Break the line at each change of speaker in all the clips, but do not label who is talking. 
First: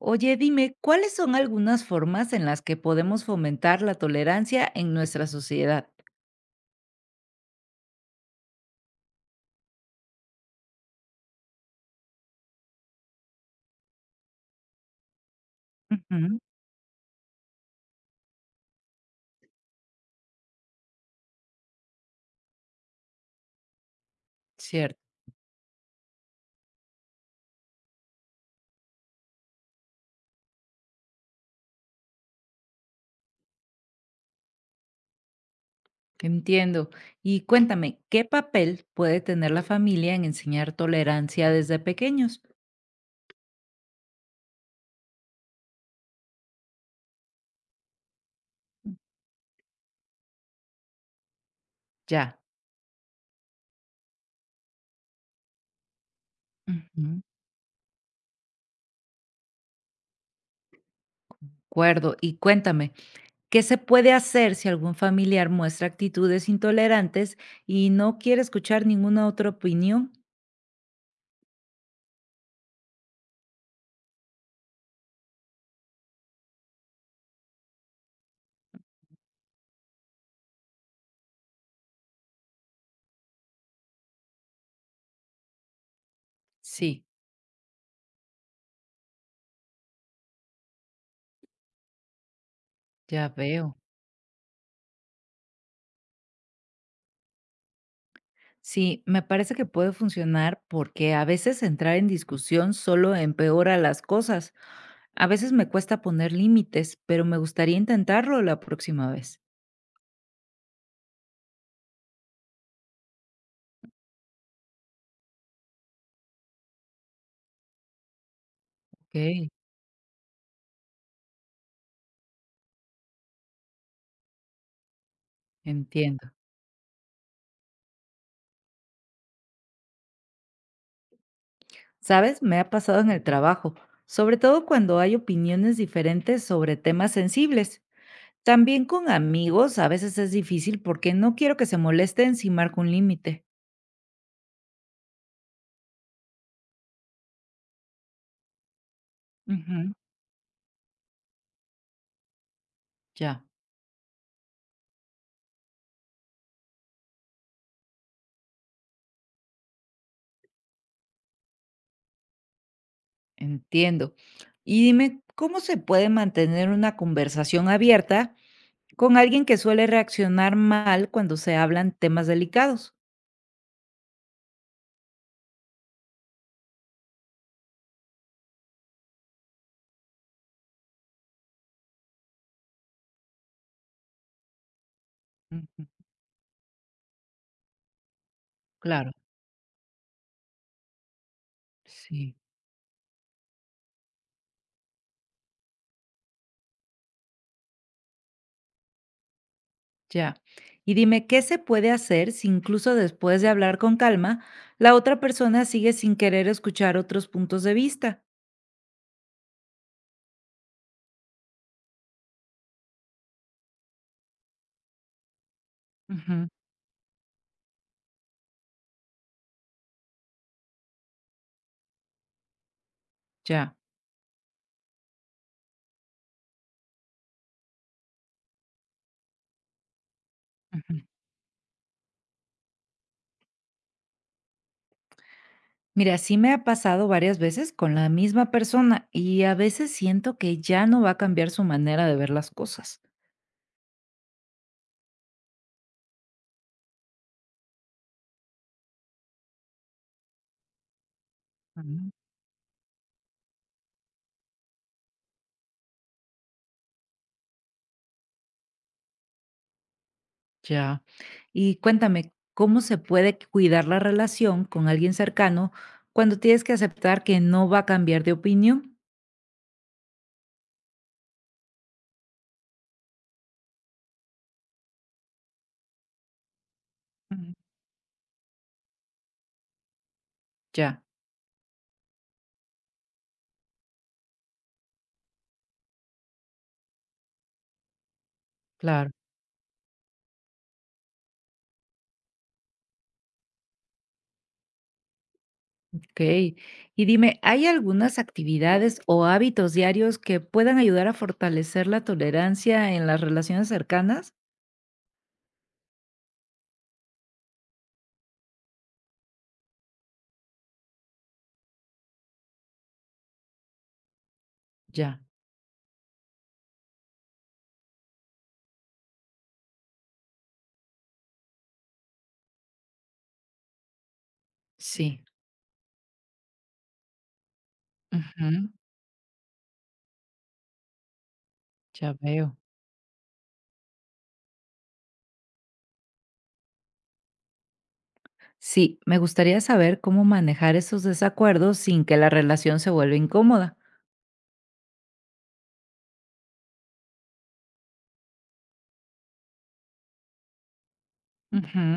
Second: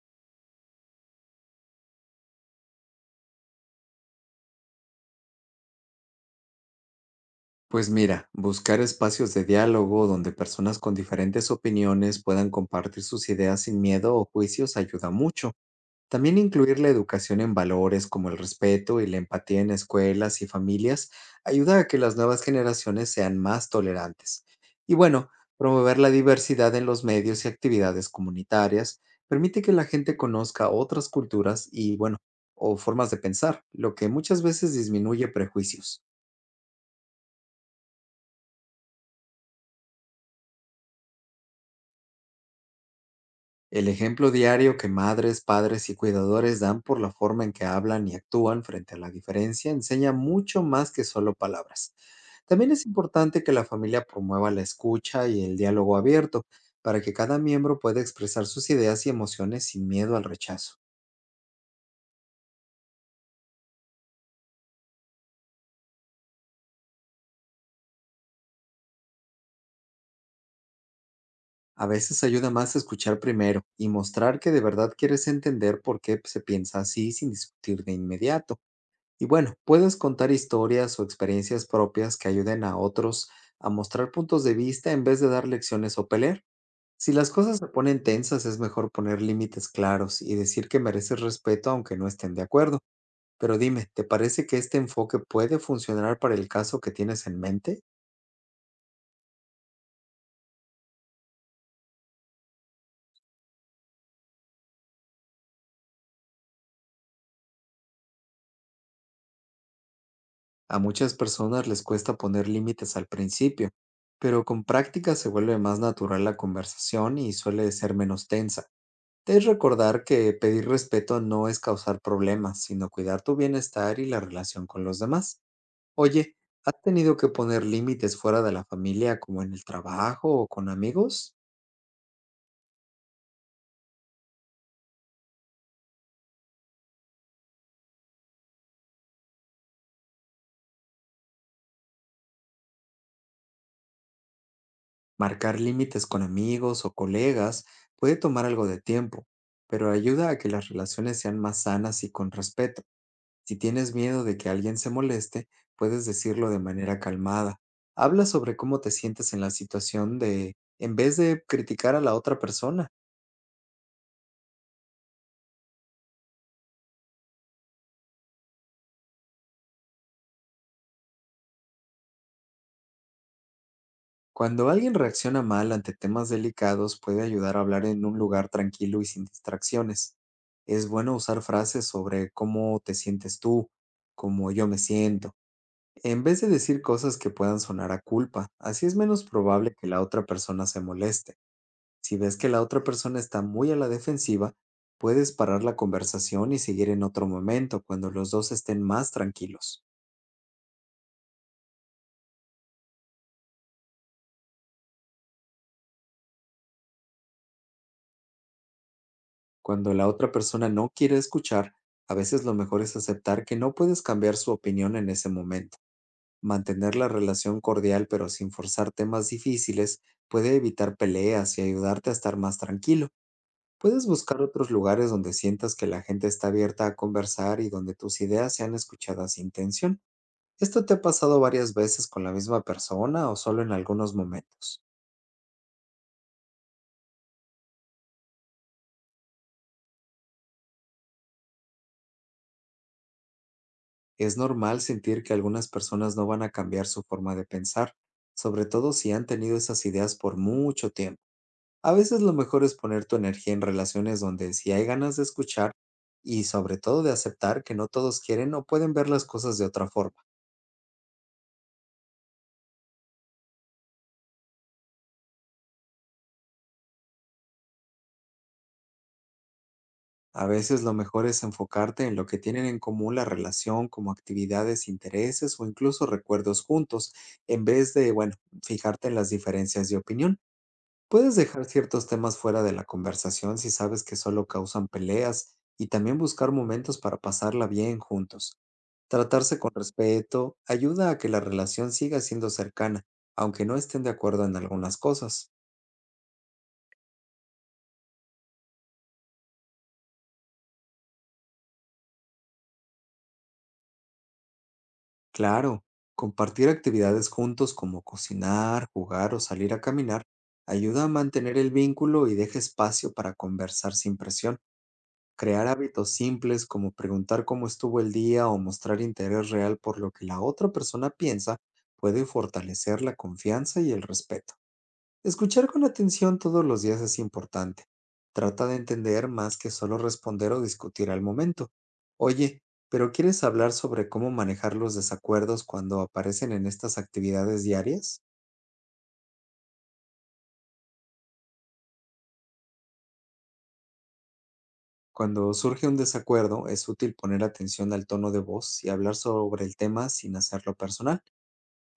Oye, dime, ¿cuáles son algunas formas en las que podemos fomentar la tolerancia en nuestra sociedad?
Pues mira, buscar espacios de diálogo donde personas con diferentes opiniones puedan compartir sus ideas sin miedo o juicios ayuda mucho. También
Ujú.
incluir la educación en valores como el respeto y la empatía en escuelas y familias ayuda a que las nuevas generaciones sean más tolerantes. Y
Cierto,
bueno, promover la diversidad en los medios y actividades comunitarias permite que la gente conozca otras culturas y, bueno, o formas de pensar, lo que muchas veces disminuye prejuicios.
entiendo. Y cuéntame, ¿qué papel puede tener la familia en enseñar tolerancia desde pequeños?
El ejemplo diario que madres, padres y cuidadores dan por la forma en que hablan y actúan frente a la diferencia enseña mucho más que solo palabras.
Ya.
También es importante que la familia promueva la escucha y el diálogo abierto para que
Ujú.
cada miembro pueda expresar sus ideas y emociones sin miedo al rechazo.
Acuerdo. Y cuéntame, ¿qué se puede hacer si algún familiar muestra actitudes intolerantes y no quiere escuchar ninguna otra opinión?
A veces ayuda más escuchar primero y mostrar que de verdad quieres entender por qué se piensa así, sin discutir de inmediato. Y bueno, puedes contar historias o experiencias propias que ayuden a otros a mostrar puntos de vista, en vez de dar lecciones o pelear.
Sí,
Si las cosas se ponen tensas, es mejor poner límites claros y decir que mereces respeto aunque no estén de acuerdo.
ya
Pero
veo.
dime, ¿te parece que este enfoque puede funcionar para el caso que tienes en mente?
Sí, me parece que puede funcionar porque a veces entrar en discusión solo empeora las cosas. A veces me cuesta poner límites, pero me gustaría intentarlo la próxima vez.
A muchas personas les cuesta poner límites al principio, pero con práctica se vuelve más natural la conversación y suele ser menos tensa. Es
Ok,
recordar que pedir respeto no es causar problemas, sino cuidar tu bienestar y la relación con los demás.
entiendo.
Oye, ¿has tenido que poner límites fuera de la familia, como en el trabajo o con amigos?
¿Sabes? Me ha pasado en el trabajo, sobre todo cuando hay opiniones diferentes sobre temas sensibles. También con amigos a veces es difícil porque no quiero que se molesten si marco un límite.
Marcar límites con amigos o colegas puede tomar algo de tiempo,
Ujú.
pero ayuda a que las relaciones sean más sanas y con respeto.
Ya.
Si tienes miedo de que alguien se moleste, puedes decirlo de manera calmada. Habla sobre cómo te sientes en la situación, de, en vez de criticar a la otra persona.
Entiendo. Y dime, ¿cómo se puede mantener una conversación abierta con alguien que suele reaccionar mal cuando se hablan temas delicados?
Cuando alguien reacciona mal ante temas delicados, puede ayudar a hablar en un lugar tranquilo y sin distracciones. Es bueno usar frases sobre cómo te sientes tú, cómo yo me siento,
Ujú.
en vez de decir cosas que puedan sonar a culpa. Así es
Claro,
menos probable que la otra persona se moleste. Si
sí.
ves que la otra persona está muy a la defensiva, puedes parar la conversación y seguir en otro momento, cuando los dos estén más tranquilos.
Ya. Y dime, ¿qué se puede hacer si incluso después de hablar con calma, la otra persona sigue sin querer escuchar otros puntos de vista?
Cuando la otra persona no quiere escuchar, a veces lo mejor es aceptar que no puedes cambiar su opinión en ese momento.
Ujú,
Mantener la relación cordial pero sin forzar temas difíciles puede evitar peleas y ayudarte a estar más tranquilo.
ya.
Puedes buscar otros lugares donde sientas que la gente está abierta a conversar y donde tus ideas sean escuchadas sin tensión. ¿Esto te ha
Ujú.
pasado varias veces con la misma persona o solo en algunos momentos?
Mira, sí me ha pasado varias veces con la misma persona y a veces siento que ya no va a cambiar su manera de ver las cosas.
Es normal sentir que algunas personas no van a cambiar su forma de pensar, sobre todo si han tenido esas ideas por mucho tiempo. A veces lo mejor es poner tu energía en relaciones donde sí hay ganas de escuchar, y sobre todo de aceptar que no todos quieren o pueden ver las cosas de otra forma.
Ya. Y cuéntame, ¿cómo se puede cuidar la relación con alguien cercano cuando tienes que aceptar que no va a cambiar de opinión?
A veces lo mejor es enfocarte en lo que tienen en común la relación, como actividades, intereses o incluso recuerdos juntos,
Ujú.
en vez de, bueno, fijarte en las diferencias de opinión.
Ya,
Puedes dejar ciertos temas fuera de la conversación si sabes que solo causan peleas, y también buscar momentos para pasarla bien juntos.
claro,
Tratarse con respeto ayuda a que la relación siga siendo cercana, aunque no estén de acuerdo en algunas cosas.
ok. Y dime, ¿hay algunas actividades o hábitos diarios que puedan ayudar a fortalecer la tolerancia en las relaciones cercanas?
Claro, compartir actividades juntos como cocinar, jugar o salir a caminar ayuda a mantener el vínculo y deja espacio para conversar sin presión.
Ya,
Crear hábitos simples, como preguntar cómo estuvo el día o mostrar interés real por lo que la otra persona piensa, puede fortalecer la confianza y el respeto.
sí.
Escuchar con atención todos los días es importante. Trata
Ujú.
de entender más que solo responder o discutir al momento.
Ya veo.
Oye, pero ¿quieres hablar sobre cómo manejar los desacuerdos cuando aparecen en estas actividades diarias?
Sí, me gustaría saber cómo manejar esos desacuerdos sin que la relación se vuelva incómoda.
Cuando surge un desacuerdo, es útil poner atención al tono de voz y hablar sobre el tema sin hacerlo personal.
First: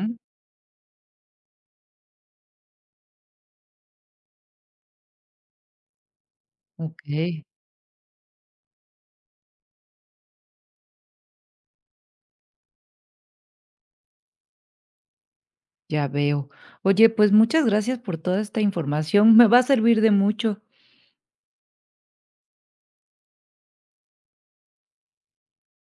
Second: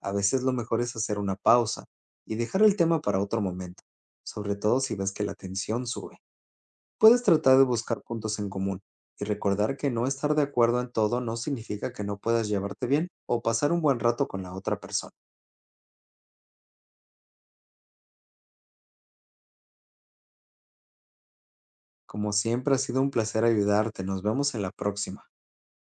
A veces lo mejor es hacer una pausa y dejar el tema para otro momento, sobre todo si ves que la tensión sube.
Ok.
Puedes tratar de buscar puntos en común y recordar que no estar de acuerdo en todo no significa que no puedas llevarte bien o pasar un buen rato con la otra persona.
Ya veo. Oye, pues muchas gracias por toda esta información. Me va a servir de mucho.
Como siempre, ha sido un placer ayudarte. Nos vemos en la próxima.